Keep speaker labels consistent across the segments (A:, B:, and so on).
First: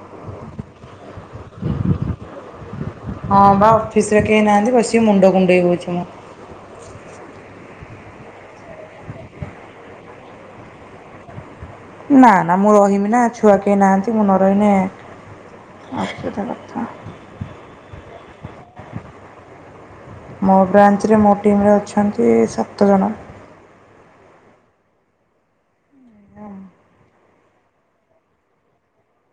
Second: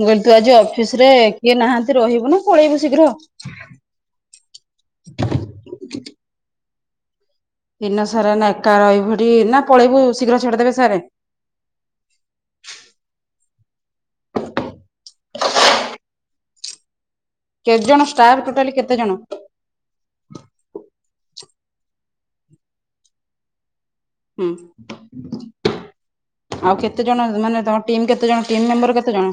A: ମୁଁ କହିଲି, ତୁ ଆଜି ଅଫିସ ରେ, କିଏ ନାହାନ୍ତି ରହିବୁ ନା ପଳେଇବୁ ଶୀଘ୍ର ।
B: ହଁ ବା ଆ [unintelligible]
A: ଦିନ ସାରା ଏନା ଏକା ରହିବୁ ହେଠି, ନା ପଳେଇବୁ ଶୀଘ୍ର ଛଡିଦେବେ ସାରେ
B: ନା ନା ମୁଁ ରହିିବି ନା, ଛୁଆ କେହି ନାହାନ୍ତି, ମୁଁ ନ ରହିନେ ଅଦ୍ଭୁତ କଥା ।
A: କେତେ ଜଣ ଷ୍ଟାଫ ଟୋଟାଲି କେତେ ଜଣ?
B: ମୋ ବ୍ରାଞ୍ଚରେ, ମୋ ଟିମରେ, ଅଛନ୍ତି ସାତ ଜଣ
A: ହୁଁ । ଆଉ କେତେ ଜଣ, ମାନେ ଟିମ୍ କେତେ ଜଣ, ଟିମ ମେମ୍ବର କେତେ ଜଣ?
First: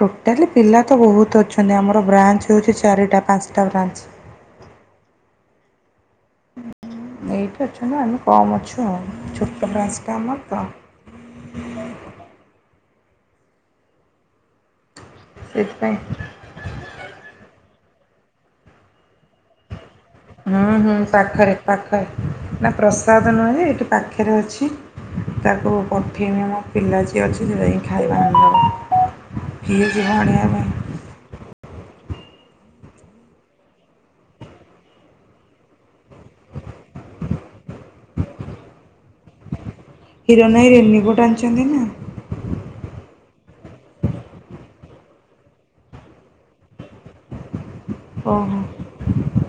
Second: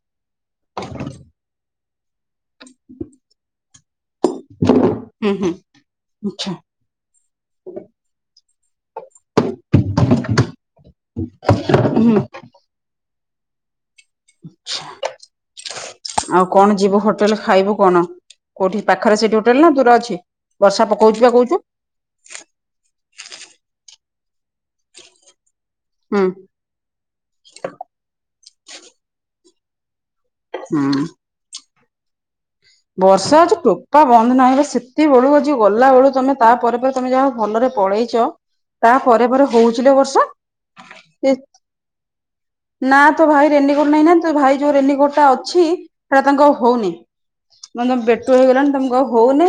B: ଟୋଟାଲି ପିଲା ତ ବହୁତ ଅଛନ୍ତି, ଆମର ବ୍ରାଞ୍ଚ ହଉଛି ଚାରିଟା ପାଞ୍ଚଟା ବ୍ରାଞ୍ଚ
A: ହୁଁ ହୁଁ, ଆଛା ।
B: ଏଇଟ୍ ଅଛ ନା ଆମେ କମ୍ ଅଛୁ ଆଉ, ଛୋଟ ଡ୍ରାନ୍ସଟା [unintelligible] ଆମର ତ
A: ହୁଁ । ଛା [unintelligible]
B: ସେଇଥିପାଇଁ
A: ଆଉ କଣ ଯିବୁ ହୋଟେଲ ଖାଇବୁ କଣ? କୋଉଠି ପାଖରେ ସେଠି ହୋଟେଲ ନା? ଦୂର ଅଛି
B: ହୁଁ
A: ବର୍ଷା
B: ହୁଁ,
A: ପକଉଛି ବା
B: ପାଖରେ
A: କହୁଛୁ
B: ପାଖରେ, ନା ପ୍ରସାଦ ନୁହେଁ ଯେ ଏଇଠୁ ପାଖ ପାଖରେ ଅଛି । ତାକୁ
A: ହୁଁ
B: ପଠେଇବି, ଆମ ପିଲା ଯିଏ ଅଛି ଯେଉଁଟାକି [unintelligible] ଖାଇବା ଆନ୍ଦବ କିଏ ଯିବ ଆଣିଆ
A: ହୁଁ ।
B: [inaudible]
A: ବର୍ଷା ହଉଛି ଟୋପା ବନ୍ଦ ନାହିଁ, ହେଲେ ସେତେ ବେଳୁ ଆ ଯ ଗଲା ବବେଳୁ ତମେ ତାପରେ ପରେ ତମେ ଯାହା ଭଲରେ ପଳେଇଛ, ତା ପରେରେ ପରେ ହଉଛ
B: ହିରୋ ନାଇ, ରେନିବୋଟ ଆଣିଛନ୍ତି ନା?
A: ନା ତୋ ଭାଇ ରେନିକୋଟ ନେଇ ନାହାନ୍ତି, ତୋ ଭାଇ ଯୋଉ ରେନିକୋଟ ଟା ଅଛି, ସେଟା ତାଙ୍କ ଆଉ ହଉନି । ମେ ତମେ ବେଟୁ
B: ଓହୋ
A: ହେଇଗଲାଣି ତମେ କ ହଉନି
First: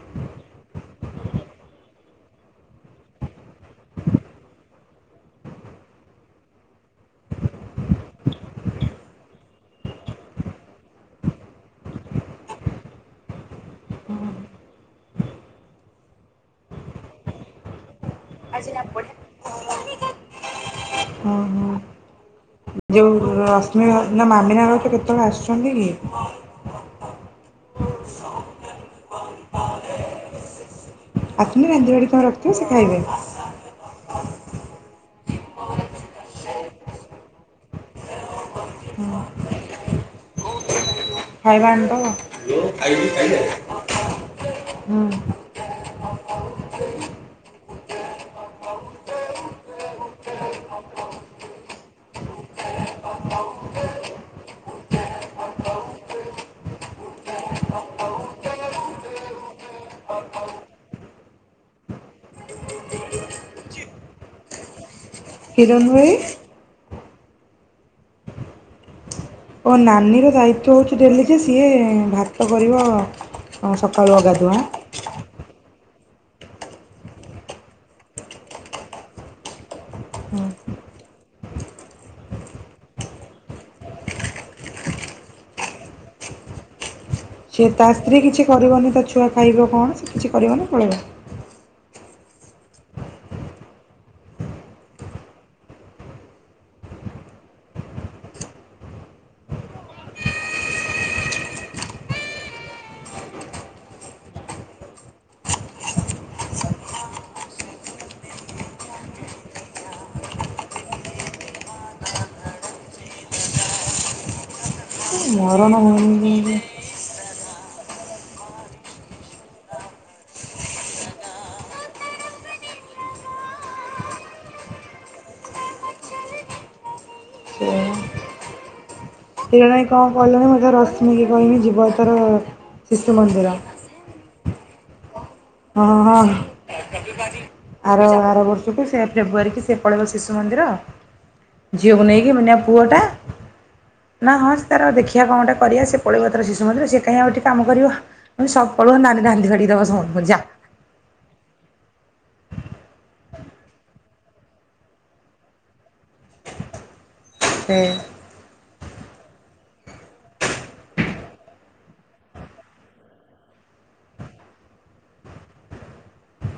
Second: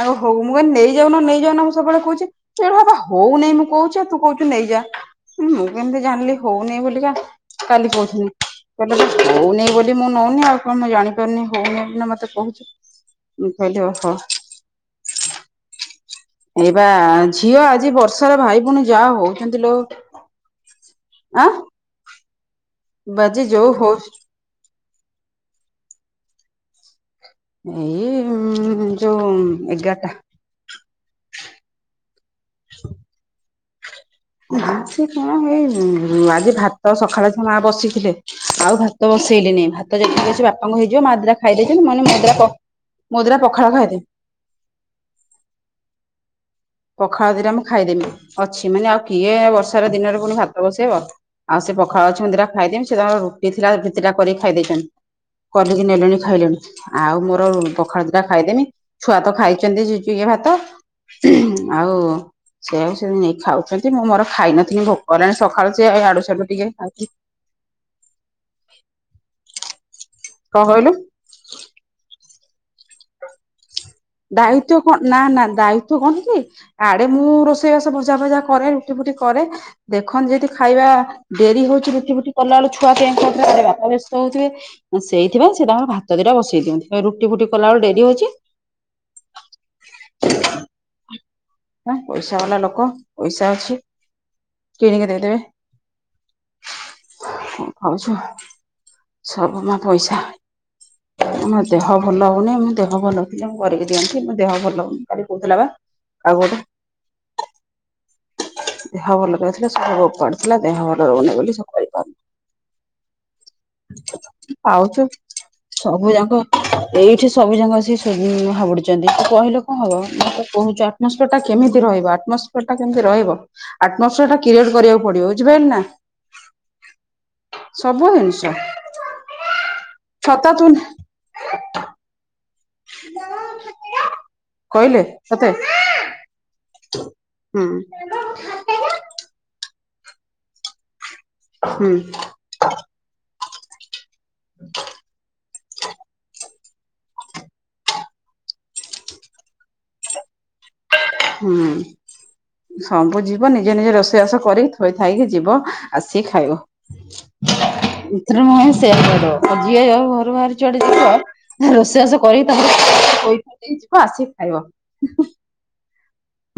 A: ଆ ହଉ ମୁଁ କି ନେଇଯାଉନ, ନେଇଯାଉନ, ମୁଁ ସବୁବେଳେ କହୁଛି, ସେଟ [unintelligible] ହଉ ନାଇଁ ମୁଁ କହୁଛି, ତୁ କହୁଛୁ ନେଇଯା । ହଁ, ମୁଁ କେମିତି ଜାଣିଲି ହଉନି ବୁଲିକା, କାଲି କହୁଥିନି କହିଲେ, ହଉନି ବୋଲି ମୁଁ ନଉନି ଆଉ କଣ ମୁଁ ଜାଣିପାରୁନି ହଉନି ମତେ କହୁଛ ଭ ହ [unintelligible] ଏ ବା ଝିଅ ଆଜି ବର୍ଷ ସାରା ଭାଇ ଭଉଣୀ ଯାହା ହଉଛନ୍ତି ଲୋ,
B: ହଉ
A: ଆ
B: ହଉ। ଯୋଉ ରଶ୍ମି ଘ ନା ମାମିନା ଘର ତ କେତେବେଳେ ଆସୁଛନ୍ତି କି?
A: ଏଇ ଯୋଉ ଏଗାରଟା
B: ଆସିନେ ରାନ୍ଧିବାଡ଼ି ତମେ ରଖିଥିବ, ସେ ଖାଇବେ ।
A: ସେ କଣ ଏଇ ଆଜି ଭାତ ସକାଳେ ଛ ମା ବସିଥିଲେ ଆଉ ଭାତ ବ ସଇଲ [unintelligible] ଭାତ ଯେ ସେ ବାପାଙ୍କୁ ହେଇ ଯୋଉ ମଦୁରା ଖାଇ
B: ଖାଇବା
A: ଦେଇଛନ୍ତି,
B: ଆଣିଦବ।
A: ମାନେ ମୁଦ୍ରା ମୁଦୁରା ପଖାଳ ଖାଇଦେ [unintelligible]
B: ହଁ ।
A: ପଖାଳ ଦିରେ ମୁଁ ଖାଇଦେମି ଅଛି ମାନେ ଆଉ କିଏ ବର୍ଷାର ଦିନରେ ପୁଣି ଭାତ ବସେଇବ ଆଉ ସେଇ ପଖାଳ ଅଛନ୍ତିଟା ଖାଇଦେମ ସେ ତାଙ୍କର ରୁଟି ଥିଲା ଭିତିଟା କରିକ୍ ଖାଇ ଦେଇଛନ୍। କଲିକି ନେଲେଣି ଖାଇଲେଣି ଆଉ ମୋର ପଖାଳ ଦି ଟା ଖାଇଦେବି ଛୁଆ ତ ଖାଇଛନ୍ତି ଯେ ଟିକେ ଭାତ ଆଉ ସେ ଆଉ ସେ ନେଇ ଖାଉଛନ୍ତି ମୁଁ ମୋର ଖାଇନଥିଲି ଭୋକ କଲାଣି ସକାଳୁ ସେ
B: କିରଣ ଭାଇ
A: ଇଆଡୁ ସିଆଡୁ ଟିକେ ଖାଇ
B: ଓ ନାନୀର ଦାୟିତ୍ଵ ହେଉଛି ଡେଲି ଯେ ସିଏ ଭାତ କରିବ ଅ ସକାଳୁ ଅଗାଧୁଆ।
A: ଦାୟିତ୍ଵ କଣ ନା ନା ଦାୟି ତ୍ଵ କଣ କି ଇଆଡେ ମୁଁ ରୋଷେଇବାସ ଭଜା ଭଜା କରେ ରୁଟି ଫୁଟି କରେ ଦେଖନ୍
B: ହୁଁ।
A: ଯଦି ଖାଇବା ଡେରି ହଉଛି ରୁଟି ଫୁଟି କଲା ବେଳକୁ ଛୁଆ କେଁ କଟର ଇଆଡ଼େ ବାପା ବ୍ୟସ୍ତ ହଉଥୁବେ ସେଇଥିପାଇଁ ସେ ତାଙ୍କର ଭାତ ଦିଟା ବସେଇ ଦିଅନ୍ତି। ରୁଟି ଫୁଟି
B: ସେ
A: କଲା ବେଳୁ
B: ତା
A: ଡେରି
B: ସ୍ତ୍ରୀ
A: ହଉଛି
B: କିଛି କରିବନି ତା ଛୁଆ ଖାଇବ କଣ ସେ କିଛି କରିବନି ପଳେଇବ
A: ହଁ ପଇସା ବାଲା ଲୋକ ପଇସା ଅଛି। କିଣିକି ଦେଇଦେବେ। ଖାଉଛୁ ସବୁ ମା ପଇସା। ମୋ ଦେହ ଭଲ ହଉନି ମୋ ଦେହ ଭଲ କରିକି ଦିଅନ୍ତି ମୋ ଦେହ ଭଲ ହଉନି କହୁଥିଲା ବା କାହାକୁ ଗୋଟେ ଦେହ ଭଲ ନଥିଲା ସବୁ ପଡିଥିଲା ଦେହ ଭଲ ରହୁନି ବୋଲି କରିପାରୁନି। ପାଉଛୁ
B: ମରଣ
A: ସବୁ ଯାକ
B: ହଉନି।
A: ଏଇଠି ସବୁ ଯାକ ଆସିକି ସ ସେ ହାବୁଡୁଛନ୍ତି ତୁ କହିଲେ କଣ ହବ ମୋତେ କହୁଛୁ ଆଟୋସ୍ପିୟର ଟା କେତେ କେମିତି ରହିବ ଆଟମସ୍ଫିୟର ଟା କେମିତି ରହିବ ଆଟମସ୍ଫିୟର ଟା କ୍ରିଏଟ କରିବାକୁ ପଡିବ ବୁଝିପାରିଲୁ ନା। ସବୁ ଜିନିଷ
B: କେଜାଣି କଣ
A: ଛତା
B: କହିଲଣି
A: ତୁ
B: ମତେ ରଶ୍ମି କୁ କହିବି ଯିବ ଏଥର ଶିଶୁ ମନ୍ଦିର।
A: କହିଲେ? ତତେ
B: ହଁ ହଁ
A: ହୁଁ
B: ଆର ଆର ବର୍ଷକୁ ସେ ଫେବୃଆରୀ କି ସେ ପଳେଇବ ଶିଶୁ ମନ୍ଦିର
A: ହୁଁ
B: ଝିଅକୁ ନେଇକି ମୁଁ କହିଲି ପୁଅଟା ନା ହଁ ସେ ତାର ଦେଖିବା କଣଟେ କରିବା ସେ ପଳେଇବ ତାର ଶିଶୁ ଶିଶୁ ମନ୍ଦିର ସେ କାଁ ଆଉ କାହିଁକି କାମ କରିବ ସବ ପଲଉ ନାନୀ ରାନ୍ଧି ବାଢ଼ିକି ଦବ ସମସ୍ତଙ୍କୁ ଯା।
A: ହୁଁ। ସବୁ ଯିବ ନିଜେ ନିଜେ ରୋଷେଇବାସ କରି ଥୋଇଥାଇକି ଯିବ ଆସିକି ଖାଇବ।
B: ସେ
A: ଏଥର ମୁଁ ସେଏଆ କରିବ ଯିଏ ଯାହା ଘରୁ ବାହାରିକି ଯୁଆଡେ ଯିବ ରୋଷେଇବାସ କରିକି ତାପରେ ଥୋଇକି ଯିବ ଆସିକି ଖାଇକି ଖାଇବ ହିଁ ହିଁ।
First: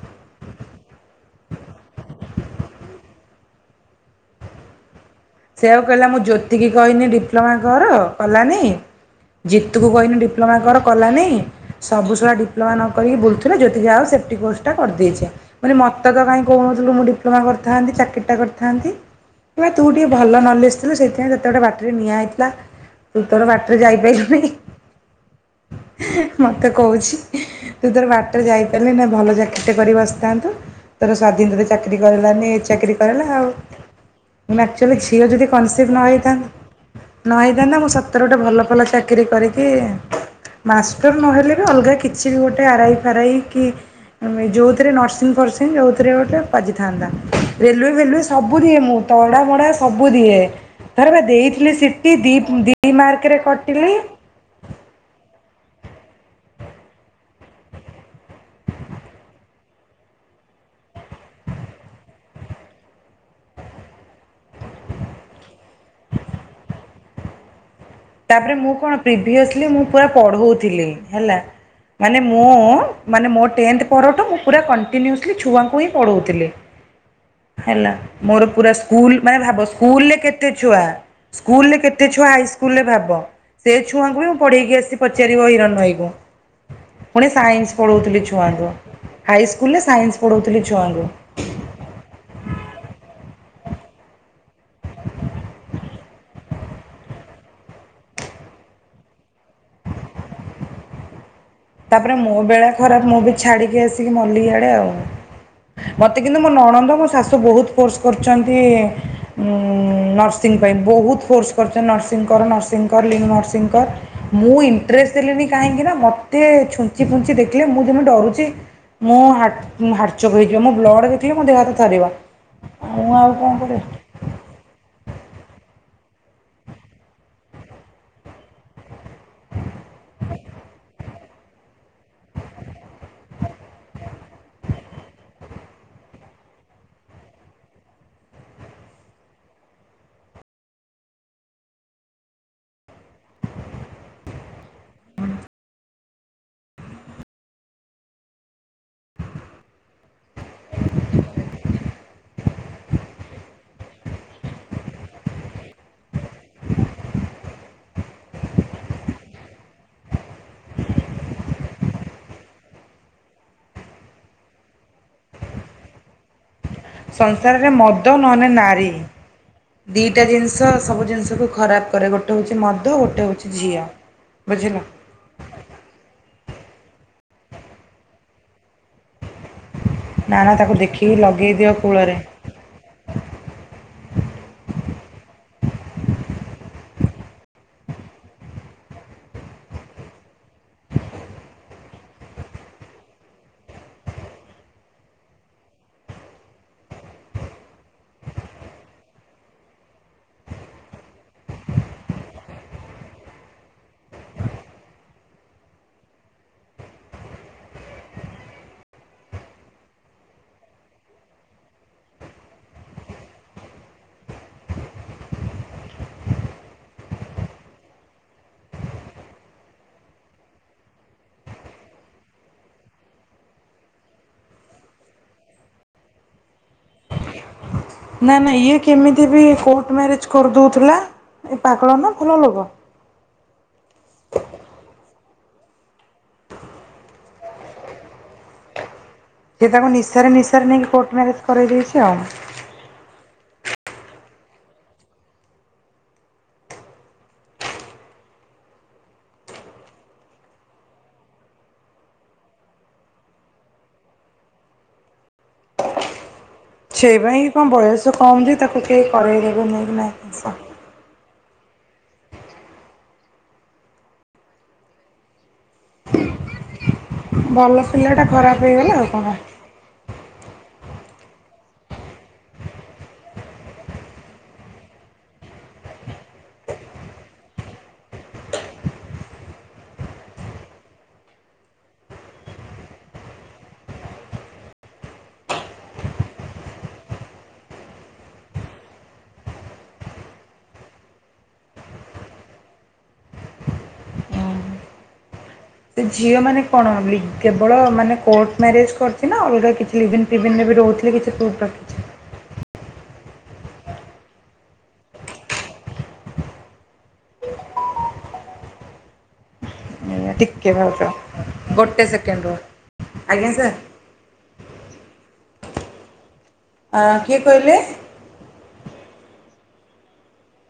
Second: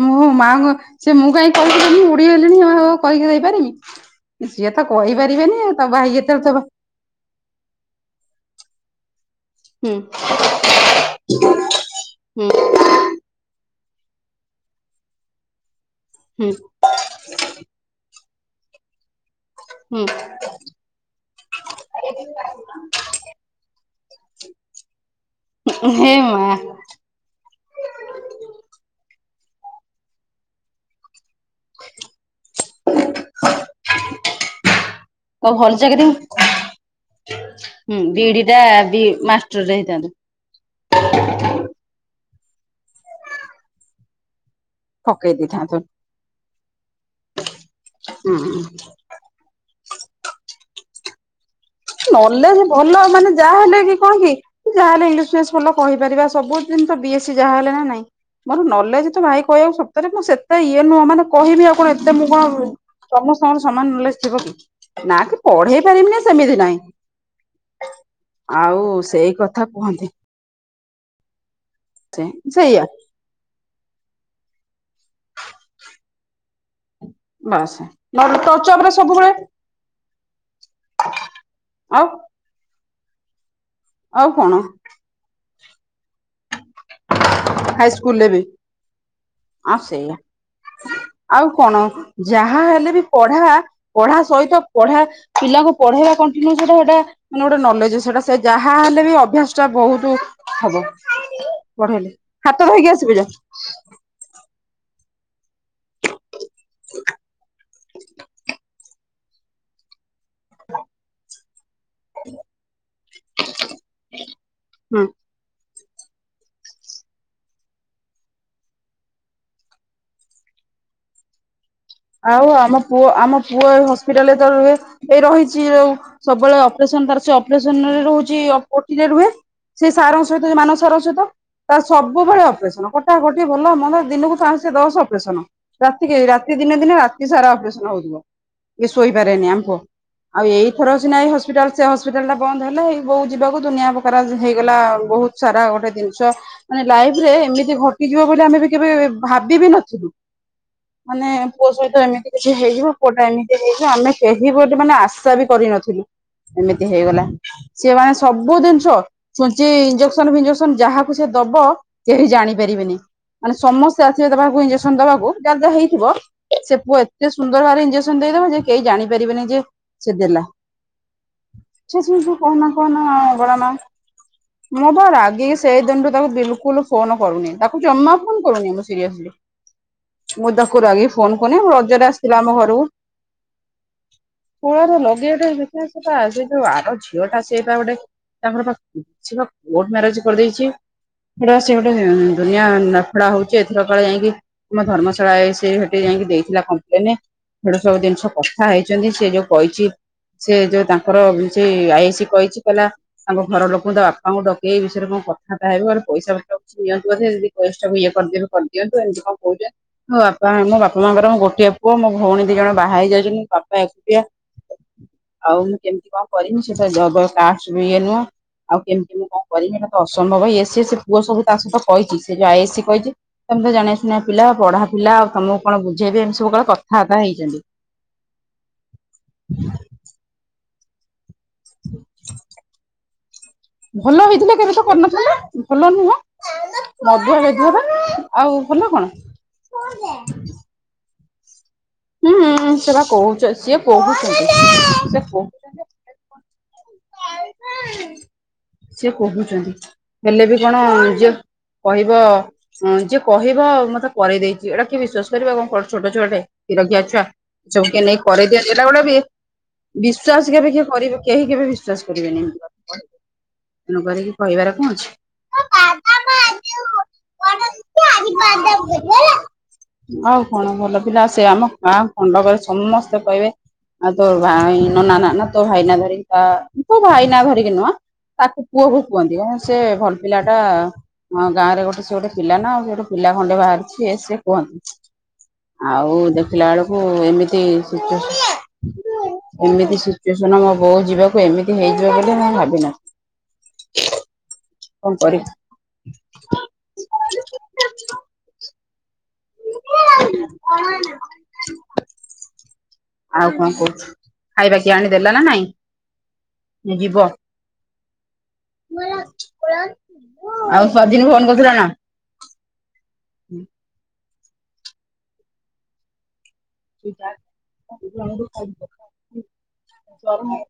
A: ମୁଁ ମାଆଙ୍କ ସେ ମୁଁ କାହିଁକି କହିକି କହିଲୁ ଦେବି ମୁଁ ବୁଢ଼ୀ ହେଲିଣି ଆଉ କରିକି ଦେଇପାରିବି। ସିଏତ
B: ସେ ଆଉ କହିଲା ମୁଁ ଜ୍ୟୋତି କିି କହିନି ଡିପ୍ଲୋମା କର କଲାନି ଜିତୁକୁ କହିନି ଡିପ୍ଲୋମା କର କଲାନି ସବୁ ସୁଳା
A: ହୁଁ
B: ଡିପ୍ଲୋମା ନ କରିକି ବୁଲୁଥିଲେ ଜ୍ୟୋ ରିୟା ଆଉ ସେଫ୍ଟି କୋର୍ସଟା କରିଦେଇଛେ ମାନେ ମତେ ତ କାଇଁ
A: ହୁଁ
B: କହୁନଥୁଲୁ ଡିପ୍ଲୋମା କରିଥାନ୍ତି ଚାକିରି ଟା କରିଥାନ୍ତି ତୁ ଟିକେ
A: ହୁଁ
B: ଭଲ ନଲେଜ ଥିଲୁ ସେଥିପାଇଁ ଯେତେବେେ ବାଟେରୀ ନିଆଁ ହେଇଥିଲା ତୁ ତୋର ବାଟରେ ଯାଇ ହିଁ
A: ହେ
B: ପାଇଲୁନି
A: ମା
B: ମତେ କହୁଛି ତୁ ତୋର ବାଟରେ ଯାଇପାରିଲି ନା ଭଲ ଚାକି ସେ କରିକି ବସି ଥାନ୍ତୁ ତୋର ସ୍ଵାଧୀନରେ ଚାକିରି କଲାନି ଏ ଚାକିରି କରିଲା ଆଉ। ତବେ ଝିଅ ଯଦି
A: କୋଉ ଭଲ
B: କନସିପ
A: ଚାକିରି
B: ନ ହେଇଥାନ୍ତା ନ ହେଇ ଥାନ୍ତା ମୁଁ
A: ହୁଁ
B: ସତରେ ଗୋଟେ
A: ବିଇଡି ଟା
B: ଭଲ ଫଲ
A: ବି
B: ଚାକିରୀ କରିକି
A: ମାଷ୍ଟରରେ ହେଇଥାନ୍ତୁ
B: ମାଷ୍ଟର ନହେଲେ ବି ଅଲଗା କିଛି ବି ଗୋଟେ ଆରଆଇ ଫେରାଇ କି ଏମି ଯେଉଁଥିରେ ନର୍ସିଂ
A: ପକେଇ
B: ଫର୍ସିଂ
A: ଦେଇଥାନ୍ତୁ।
B: ଯେଉଁଥିରେ ଗୋଟେ ବାଜିଥାନ୍ତା ରେଲୱେ ଭେଲୱେ
A: ହୁଁ
B: ସବୁଦିଏ ମୁଁ ତଡ଼ ମଡ଼ା ସବୁ ଦିଏ ଥରେ ପା ଦେଇ
A: ନଲେଜ ଭଲ ମାନେ ଯାହା ହେଲେ କି
B: କଟିଲି।
A: କଣ କି ଯାହା ହେଲେ ଇଂ ଭଲ କହିପାରିବା ସବୁ ଜିନିଷ ବିଏସିି ଯାହାହେଲେ ନା ନାଇଁ। ମୋର ନଲେଜ ତ ଭାଇ କହିବାକୁ ସତରେ ମୁଁ ସେତେ ଇଏ ନୁହଁ ମାନେ କହିବି ଆଉ କଣ ଏତେ ମୁଁ କଣ ତମ ସାଙ୍ଗରେ ସମାନ ନଲେଜ ଥିବ କି ନା କି ପଢେଇ ପାରିବି ନା ସେମିତି ନାହିଁ
B: ତାପରେ ମୁଁ କଣ
A: ଆଉ ସେଇ କଥା
B: ପ୍ରିଭିଅସଲି ମୁଁ ପୁରା
A: କୁହନ୍ତି
B: ପଢଉଥିଲି ହେଲା ମାନେ
A: ସେ
B: ମୁଁ
A: ସେଇଆ
B: ମାନେ ମୋ ଟେନ୍ଥ ପରଠୁ ପୁରା କଣ୍ଟିନ୍ୟୁଅସ୍ଲି ଛୁଆଙ୍କୁ ହିଁ ପଢ଼ଉଥିଲେ।
A: ବାସ୍
B: ହେଲା
A: ନହେଲେ
B: ମୋର
A: ଟଚ
B: ପୁରା
A: ଅପରେ
B: ସ୍କୁଲ
A: ସବୁବେଳେ
B: ମାନେ ଭାବ ସ୍କୁଲରେ କେତେ ଛୁଆ ସ୍କୁଲ ରେ
A: ଆଉ
B: କେତେ ଛୁଆ ହାଇସ୍କୁଲରେ ଭାବ ସେ ଛୁଆଙ୍କୁ ବି
A: ଆଉ
B: ମୁଁ
A: କଣ
B: ପଢ଼େଇକି ଆସିଛି ପଚାରିବ ହିରଣ ଭାଇଙ୍କୁ। ପୁଣି ସାଇନ୍ସ ପଢ଼ଉଥିଲି
A: ହାଇସ୍କୁଲରେ ବି
B: ଛୁଆଙ୍କୁ। ହାଇସ୍କୁଲରେ
A: ଆଉ ସେଇଆା
B: ସାଇନ୍ସ ପଢ଼ଉଥିଲି ଛୁଆଙ୍କୁ।
A: ଆଉ କଣ ଯାହା ହେଲେ ବି। ପଢ଼ା ପଢ଼ା ସହିତ ପଢ଼ା ପିଲାଙ୍କୁ ପଢେଇବା କଣ୍ଟିନ୍ୟୁ ସେଟା ସେଇଟା ମାନେ ଗୋଟେ ନଲେଜ ସେଇଟା ସେ ଯାହାହଲେ ବି ଅଭ୍ୟାସ ଟା ବହୁତ ହବ। [inaudible]
B: ତାପରେ ମୋ
A: ହାତ
B: ବେଳା
A: ଧୋଇକି
B: ଖରାପ ମୁଁ
A: ଆସିବୁ ଯା
B: ବି ଛାଡ଼ିକି ଆସିକି ମଲି ଇଆଡେ ଆଉ। ମତେ କିନ୍ତୁ ମୋ ନଣନ୍ଦ ମୋ ଶାଶୁ ବହୁତ ଫୋର୍ସ କରୁଛନ୍ତି ଉଁ ନର୍ସିଂ ପାଇଁ ବହୁତ ଫୋର୍ସ କରିଛନ୍ତି ନର୍ସିଂ କର ନର୍ସିଂ କର ଲିଙ୍ଗ ନର୍ସିଂ କର ମୁଁ
A: ହୁଁ।
B: ଇଣ୍ଟରେଷ୍ଟ ଦେଲିନି କାହିଁକି ନା ଏତେ ଛୁଞ୍ଚି ଫୁଞ୍ଚି ଦେଖିଲେ ମୁଁ ଯେମିତି ଡରୁଛି। ମୁଁ ହାଟ ହାଟଚୋକ ହେଇଯିବ ମୋ ବ୍ଲଡ ଦେଖିଲେ ମୋ ଦେହ ହାତ ଥରିବ
A: ଆଉ ଆମ ପୁଅ
B: ମୁଁ ଆଉ
A: ଆମ
B: କଣ
A: ପୁଅ
B: କରେ
A: ହସ୍ପିଟାଲରେ ତ ରୁହେ। ଏ ରହିଛି ଯୋଉ ସବୁବେଳେ ଅପରେସନ ତ ଅପରେସନରେ ରହୁଛି ଓଟି ରେ ରୁହେ। ସେ ସାରଙ୍କ ସହିତ ମାନସ ସାରଙ୍କ ସହିତ। ତାର ସବୁବେଳେ ଅପରେସନ କଟାକଟି ଭଲ ମନ୍ଦ ଦିନକୁ ପାଞ୍ଚେ ଦଶ ଅପରେସନ ରାତିକେ ରାତି ଦିନେ ଦିନେ ରାତି ସାରା ଅପରେସନ ହଉଥିବ ଏ ଶୋଇପାରେନି ଆମ ପୁଅ। ଆଉ ଏଇଥର ସିନା ଏଇ ହସ୍ପିଟାଲ ସେ ହସ୍ପିଟାଲ ଟା ବନ୍ଦ ହେଲେ ବୋଉ ଯିବାକୁ ଦୁନିଆ ପ୍ରକାର ହେଇଗଲା ବହୁତ ସାରା ଗୋଟେ ଜିନିଷ ମାନେ ଲାଇଫ ରେ ଏମିତି ଘଟିଯିବ ବୋଲି ଆମେ ବି କେବେ ଭାବିବି ନଥିଲୁ। ମାନେ। ପୁଅ ସହିତ ଏମିତି କିଛି ହେଇଯିବ ପୁଅଟା ଏମିତି ହେଇଯିବ ଆମେ କେହି ବୋଲି ମାନେ ଆଶା ବି କରିନଥିଲୁ। ଏମିତି ହେଇଗଲା ସିଏ ମାନେ ସବୁ ଜିନିଷ ଛୁଞ୍ଚି ଇଞ୍ଜେକ୍ସନ ଫିଞ୍ଜେକ୍ସନ ଯାହାକୁ ସେ ଦବ କେହି ଜାଣିପାରିବେନି। ମାନେ ସମସ୍ତେ ଆସିବେ ତା ପାଖକୁ ଇଞ୍ଜେକ୍ସନ ଦବାକୁ ଯାହାର ଯାହା ହେଇଥିବ। ସେ ପୁଅ ଏତେ ସୁନ୍ଦର
B: ସଂସାରରେ
A: ଭାବରେ
B: ମଦ
A: ଇଞ୍ଜେକ୍ସନ
B: ନହେଲେ
A: ଦେଇଦବ ଯେ କେହି
B: ନାରୀ
A: ଜାଣିପାରିବେନି ଯେ ସେ
B: ଦୁଇଟା
A: ଦେଲା।
B: ଜିନିଷ ସବୁ ଜିନିଷକୁ ଖରାପ
A: ଛି
B: କରେ
A: ଛି
B: ଗୋଟେ
A: ଛି
B: ହେଉଛି
A: କହନା
B: ମଦ
A: କହନା ମା
B: ଗୋଟେ ହେଉଛି
A: ମଙ୍ଗଳା ମା।
B: ଝିଅ ବୁଝିଲ
A: ମୁଁ ବା ରାଗିକି ସେଇ ଦିନରୁୁ ତାକୁ ବିଲ ଲ ଫୋନ କରୁନି ତାକୁ ଜମା ଫୋନ କରୁନି ମୁଁ ସିରିୟସଲି।
B: ନା ନା ତାକୁ ଦେଖି
A: ରାଗିକି ଫୋନ
B: ଲାଗୁ
A: କନି ମୁଁ ରଜରେ ଆସିଥିଲା ଆମ ଘରକୁ କ ଲଗେଇ ଦେଖ ସେଟ ସେ ଯଉ ଆର ଝିଅ ଟା ସେଇଟା ଗୋଟେ ତାଙ୍କର ପାଖ କିଛି ବା କୋର୍ଟ ମ୍ୟାରେଜ କରିଦେଇଛି। ସେଟା ସେ ଗୋଟେ ଦୁନିଆ ନଫଡା ହଉଛି ଏଥିରକାଳେ ଯାଇକି ଆମ ଧର୍ମଶାଳା ସେ ଯାଇକି ଦେଇଥିଲା କମ୍ପ୍ଲେନ ସେଟୁ ସବୁ ଜିନିଷ କଥା ହେଇଛନ୍ତି ସେ ଯୋଉ କହିଛି ସେ ଯୋଉ ତାଙ୍କର ସେ ଆଇ ଆଇ ସି କହିଛି କଲା ତାଙ୍କ ଘର ଲୋକଙ୍କୁ ତା ବାପାଙ୍କୁ ଡକେଇ ଏ ବିଷୟରେ କ କଥାଟ ହେବେ ଘର ପଇସା କିଛି ନିଅନ୍ତୁ ବୋଧେ ଯଦି ପଇସାକୁ ଇଏ କରିଦେବେ କରିଦିଅନ୍ତୁ ଏମିତି କଣ କହୁ ବାପା ମୋ ବାପା ମାଙ୍କର ଗୋଟିଏ ପୁଅ ମୋ ଭଉଣୀ ଦି ଜଣ ବାହା ହେଇ ଯାଉଛନ୍ତି ବାପା ଏକୁଟିିଆ। ଆଉ ମୁଁ କେମିତି କଣ କରିବି ସେ ପା ଜଗ କାଷ୍ଟ ବି ଇଏ ନୁହଁ। ଆଉ କେମିତି ମୁଁ କଣ କରିବି ନା ତ ଅସମ୍ଭବ ଏଇ ଏ ସ ସେ ପୁଅ ସବୁ ତା ସହିତ କହିଛି ସେ ଯଉ ଆଇ ଏ ସି କହିଛି ତମେ ତ ଜାଣଆ ସୁଣିଆ ପିଲା ପଢ଼ା ପିଲା ଆଉ ତମକୁ କଣ ବୁଝେଇବି ଏମି ସବୁ କଣ କଥାବାର୍ତା ହେଇଛନ୍ତି।
B: ନା ନା ଇଏ କେମିତି ବି କୋର୍ଟ ମ୍ୟାରେଜ କରିଦଉଥିଲା। ଏ ପାଗଳର ନା ଭଲ ଲୋକ
A: ଭଲ ହେଇଥିଲେ କେବେ ତ କରିନଥାନ୍ତା ଭଲ ନୁହଁ ମଦୁଆ ବେଧୁଆ ପା ଆଉ ଭଲ କଣ?
B: ସେଏ ତାଙ୍କୁ ନିସାରେ ନିସାରେ ନ ନେଇକି କୋର୍ଟ ମ୍ୟାରେଜ କରାଇଦେଇଚି।
A: ହୁଁ ସେପା କହୁ ସିଏ କହୁଛନ୍ତି ସିଏ କୋହୁ ସେ କହୁଛନ୍ତି ହେଲେ ବି କଣ ଯ କହିବ ଯିଏ କହିବ ମତେ କରେଇଦେଇଛି ଏଇଟା କିଏ ବିଶ୍ଵାସ କର କଣ ଛୋଟ ଛୁଆଟେ। କ୍ଷୀର କିିଆ
B: ସେଇ
A: ଛୁଆ
B: ପାଇଁ କଣ
A: ଏ ସବୁ କି
B: ବୟସ
A: ନେଇ
B: କମ
A: କରାଇ
B: ଯେ
A: ଦିଅନ୍ତି
B: ତାକୁ
A: ଏଟା ଗୁଟା
B: କେହି କରେଇଦେବେ ନେଇକି ନା
A: ବିଶ୍ଵାସ କେବେ କିଏ କରିବ। କେହି କେବେ ବିଶ୍ୱାସ୍ କରିବେନି। ଣ କରିକି କହିବାର କଁ ଅଛି?
B: ଭଲ ପିଲାଟା ଖରାପ ହେଇଗଲା ଆଉ କଣ।
A: ଆଉ କଣ ଭଲ? ପିଲା ସେ ଆମ ଗାଁ ଖଣ୍ଡକରେ ସମସ୍ତେ କହିବେ ଆ ତୋ ଭାଇ ନନା ନା ତୋ ଭାଇନା ଧରିକି ପା ତୋ ଭାଇନା ଧରିିକ କି ନୁହଁ ତାକୁ ପୁଅକୁ କୁହନ୍ତି କଣ ସେ ଭଲ୍ ପିଲା ଟା ଗାଁରେ ଗୋଟେ ସେ ଗୋଟେ ପିଲା ନା ପିଲା ଖଣ୍ଡେ ବାହାରୁଛି ଇଏ ସିଏ କୁହନ୍ତି। ଆଉ ଦେଖିଲା ବେଳକୁ ଏମିତି ଏମିତି ସିଚୁଏସନ ମୋ ବୋଉ ଯିବାକୁ ଏମିତି ହେଇଯିବ ବୋଲି ନାଇ ଭାବିିନ କଣ କରି
B: ସେ ଝିଅ ମାନେ କଣ ବୋଲି କେବଳ ମାନେ କୋଟ୍ ମ୍ୟାରେଜ୍ କିନ ଅଲଗା କିଛି ଲିଭିନ୍ ଫିଭିିନ୍ ରେ ବି ରହୁଥିଲେ କିଛି ପ୍ରୁଫ୍ ର।
A: ଆଉ କଣ କୋଉ ଖାଇବା କିଏ ଆଣିଦେଲା ନା ନାଇଁ? ସି ଦିବସ।
B: ଆୟାଁ ଟିକେ ଭାଉଜ ଗୋଟେ ସେକେଣ୍ଡ ରୁହ ଆଜ୍ଞା ସାର୍। କିଏ କହିଲେ
A: [inaudible]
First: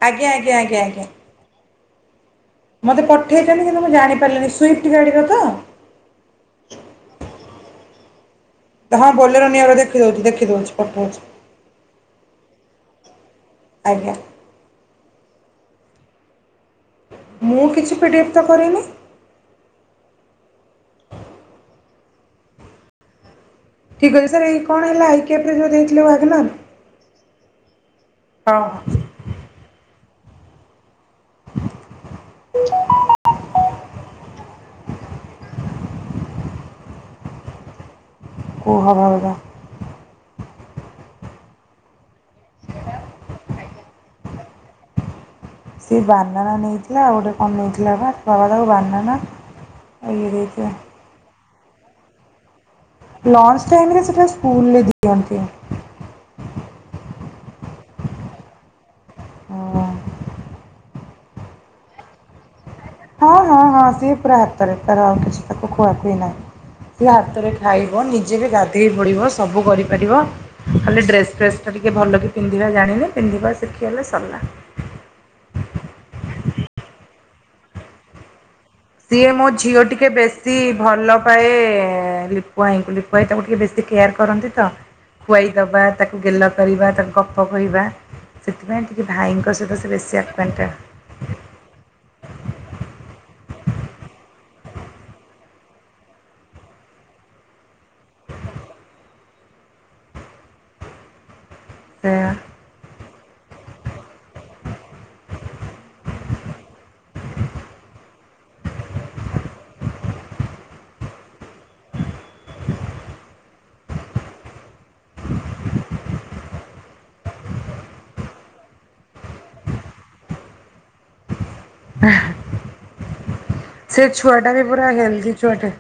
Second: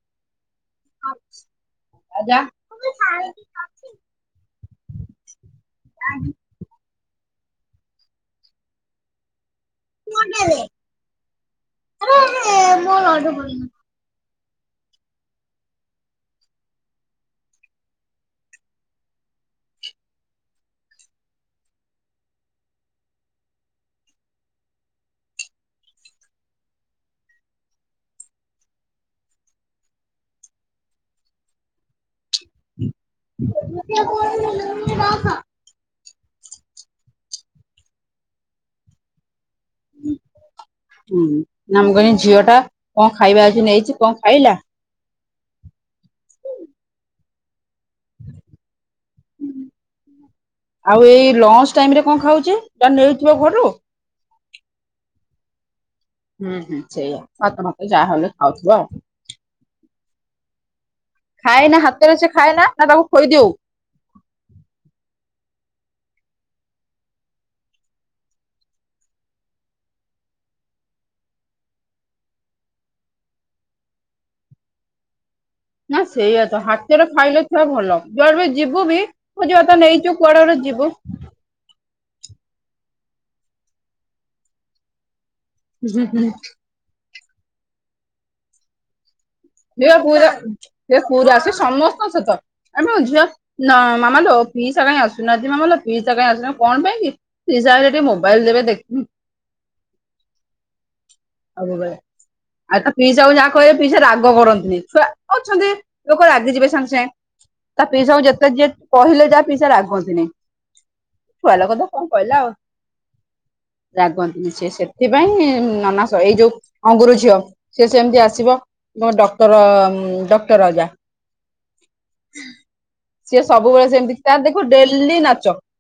B: ଆଜ୍ଞା ଆଜ୍ଞା ଆଜ୍ଞା ଆଜ୍ଞା।
A: ନା
B: ମତେ ପଠେଇଛନ୍ତି କିନ୍ତୁ ମୁଁ ଜାଣିପାରିଲିନି ସୁଇଫ୍ଟି ଗାଡିର ତ? ହଁ ବଲେର ନିଓର ଦେଖିଦୋଉଚି ଦେଖିଦୋଉଚି ପଠୋଉଚି।
A: [unintelligible]
B: ଆଜ୍ଞା। ମୁଁ କିଛି ପିଡ଼ିଏଫ୍ ତ କରିନି। ଠିକ କରି ସାରେ ଏଇ କଣ ଆଇଲା ଏଇକ୍ୟାପ୍ ରେ ଯୋଉ ଦେଇଥିଲଥିଲେ ୱାଗ୍ନର୍। ହଁ। [inaudible]
A: ରଖ।
B: କୁହ ଭାଉଦା
A: ହୁଁ। ହୁଁ ନାଁ ମୁ କଇନି ଝିଅ ଟା କଁ ଖାଇବା ଆଜି ନେଇଚି କଁ ଖାଇଲା?
B: ସିଏ ବାନାନା ନେଇଥିଲା ଆଉ ଗୋଟେ କଣ ନେଇଥି ଲା ପା ଫ୍ରଡ୍ ଆଉ ବାହାନା ଆଉ ଇଏ ଦେଇଥିଲା
A: ଟାଇମ୍ ରେ କଁ ଖାଉଚି?
B: ଲଞ୍ଚ୍ ଟାଇମ୍ ରେ ସେଟା ସ୍କୁଲ୍ ରେ ଦିଅନ୍ତି।
A: ହୁଁ ହୁଁ ସେଇଆ ଭାତ ଫାତ ଯାହାହେଲେ ଖାଉଥୁବ ଆଉ। ଖାଇ ନା ହାତରେ ସେ ଖାଏନା?
B: ହଁ ହଁ ହଁ ସିଏ ପୁରା ହାତରେ ତାର ଆଉ କିଛି ତାକୁ ଖୁଆଖୁଇ ନାଇଁ। ସିଏ ହାତରେ ଖାଇବ ନିଜେ ବି ଗାଧେଇ ପଡିବ ସବୁ କରିପାରିବ ଖାଲି ଡ୍ରେସ୍ ଫ୍ରେସ୍ ଟା ଟିକେ ଭଲକି ପିନ୍ଧିବା ଜାଣିନି ପିନ୍ଧିବା ଶିଖିଗଲେ ସରିଲା।
A: ନା ସେଇଆ ତ ହାତରେ ଖାଇଲେ ଛୁଆ ଭଲ, ଯୁଆର ବି ଯିବୁ ବି
B: ସିଏ ମୋ
A: ଖୋଜିବା ତ
B: ଝିଅ ଟିକେ
A: ନେଇଛୁ କୁଆଡେ
B: ବେଶୀ
A: ଗୋଟେ ଯିବୁ
B: ଭଲ ପାଏ ଲି ପୁଆଇଙ୍କୁ ଲିପୁଆଇ ତାଙ୍କୁ ଟିକେ ବେଶୀ କେୟାର କରନ୍ତି ତ, ଖୁଆଇଦବା
A: ହୁଁ
B: ତାକୁ
A: ହୁଁ।
B: ଗେଲ କରିବା ତାକୁ କ ପ କହିବା ସେଥିପାଇଁ ଟିକେ ଭାଇଙ୍କ ସହିତ ସେ
A: ସିଏ ପା
B: ବେଶୀ
A: ପୁରା
B: ଆକ୍ୱେଣ୍ଟେଡ଼୍।
A: ସିଏ ପୁରା ସିଏ ସମସ୍ତଙ୍କ ସହିତ ଆମ ଝିଅ ନା ମାମାଲୋ ପିଇସା କାଇଁ ଆସୁନାହାନ୍ତି ମାମା ଲୋ ପିଇସା କାଇଁ ଆସୁ ନା କଣ ପାଇଁ କି? ପିଇସା ଆସିଲେ ଟିକେ ମୋବାଇଲ୍ ଦେବେ ସବୁବେଳେ
B: ସେ
A: ଆ ପିଇସା ଯାହା କହିବେ ପିଇସା ରାଗ କରନ୍ତିନି ଛୁଆ ଅଛନ୍ତି ଲୋକ ରାଗି ଯିବେ ସାଙ୍ଗେ ସାଙ୍ଗେ ତା ପିଇସା କୁ ଯେତେ ଯିଏ କହିଲେ ଯାହା ପିଇସା ରାଗନ୍ତିନି । ଛୁଆ ଲୋକ ତ କଣ କହିଲା ଆଉ? ରାଗନ୍ତି ସେ ସେଥିପାଇଁ ନନା ଏଇ ଯୋଉ ଅଙ୍ଗୁୁର ଝିଅ ସେ ସେମତି ଆସିବ ଡକ୍ଟର ଡକ୍ଟର ରାଜା ସିଏ ସବୁବେଳେ
B: ସେ
A: ସେମିତି ତା
B: ଛୁଆଟା ବି
A: ଦେଖୁ
B: ପୁରା
A: ଡେଲି
B: ହେଲ୍ଦି
A: ନାଚ।
B: ଛୁଆଟେ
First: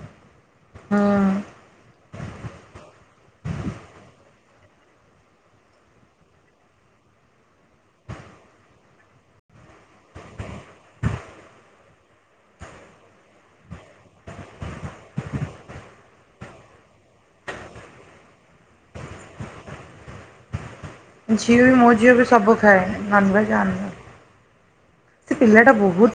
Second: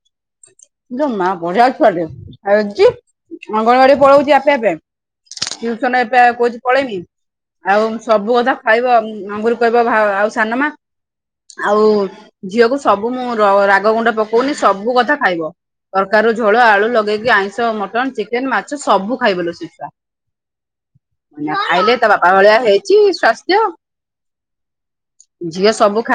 A: ମା
B: ହୁଁ।
A: ବଢିଆ ଛୁଆଟେ ଆଉ ଜି ଅଙ୍ଗନବାଡି ପଳୋଉଛି ଆପେ ଆପେ ଟ୍ୟୁସନ ଏ କା କହୁଛି ପଳେଇବି ଆଉ ସବୁ କଥା ଖାଇବ ଅଙ୍ଗୁର କହିବ ଆଉ ସାନମା ଆଉ ଝିଅକୁ ସବୁ ମୁଁ ରାଗ ଗୁଣ୍ଡ ପକୋଉନି ସବୁ କଥା ଖାଇବ ତରକାର ର ଝୋଳ ଆଳୁ ଲଗେଇକି ଆଇଁଷ ମଟନ ଚିକେନ ମାଛ ସବୁ ଖାଇବଲ ଶିଖା। ନ
B: ଝିଅ ବି ମୋ
A: ଖାଇଲେ ତ
B: ଝିଅ ବି
A: ବାପା
B: ସବୁ
A: ଭଳିଆ
B: ଖାଏ
A: ହେଇଛି
B: ନନଭେଜ୍
A: ସ୍ୱାସ୍ଥ୍ୟ।
B: ଅନଭେଜ୍ ସେ
A: ଝିଅ
B: ପିଲାଟା
A: ସବୁ
B: ବହୁତ
A: ଖାଇ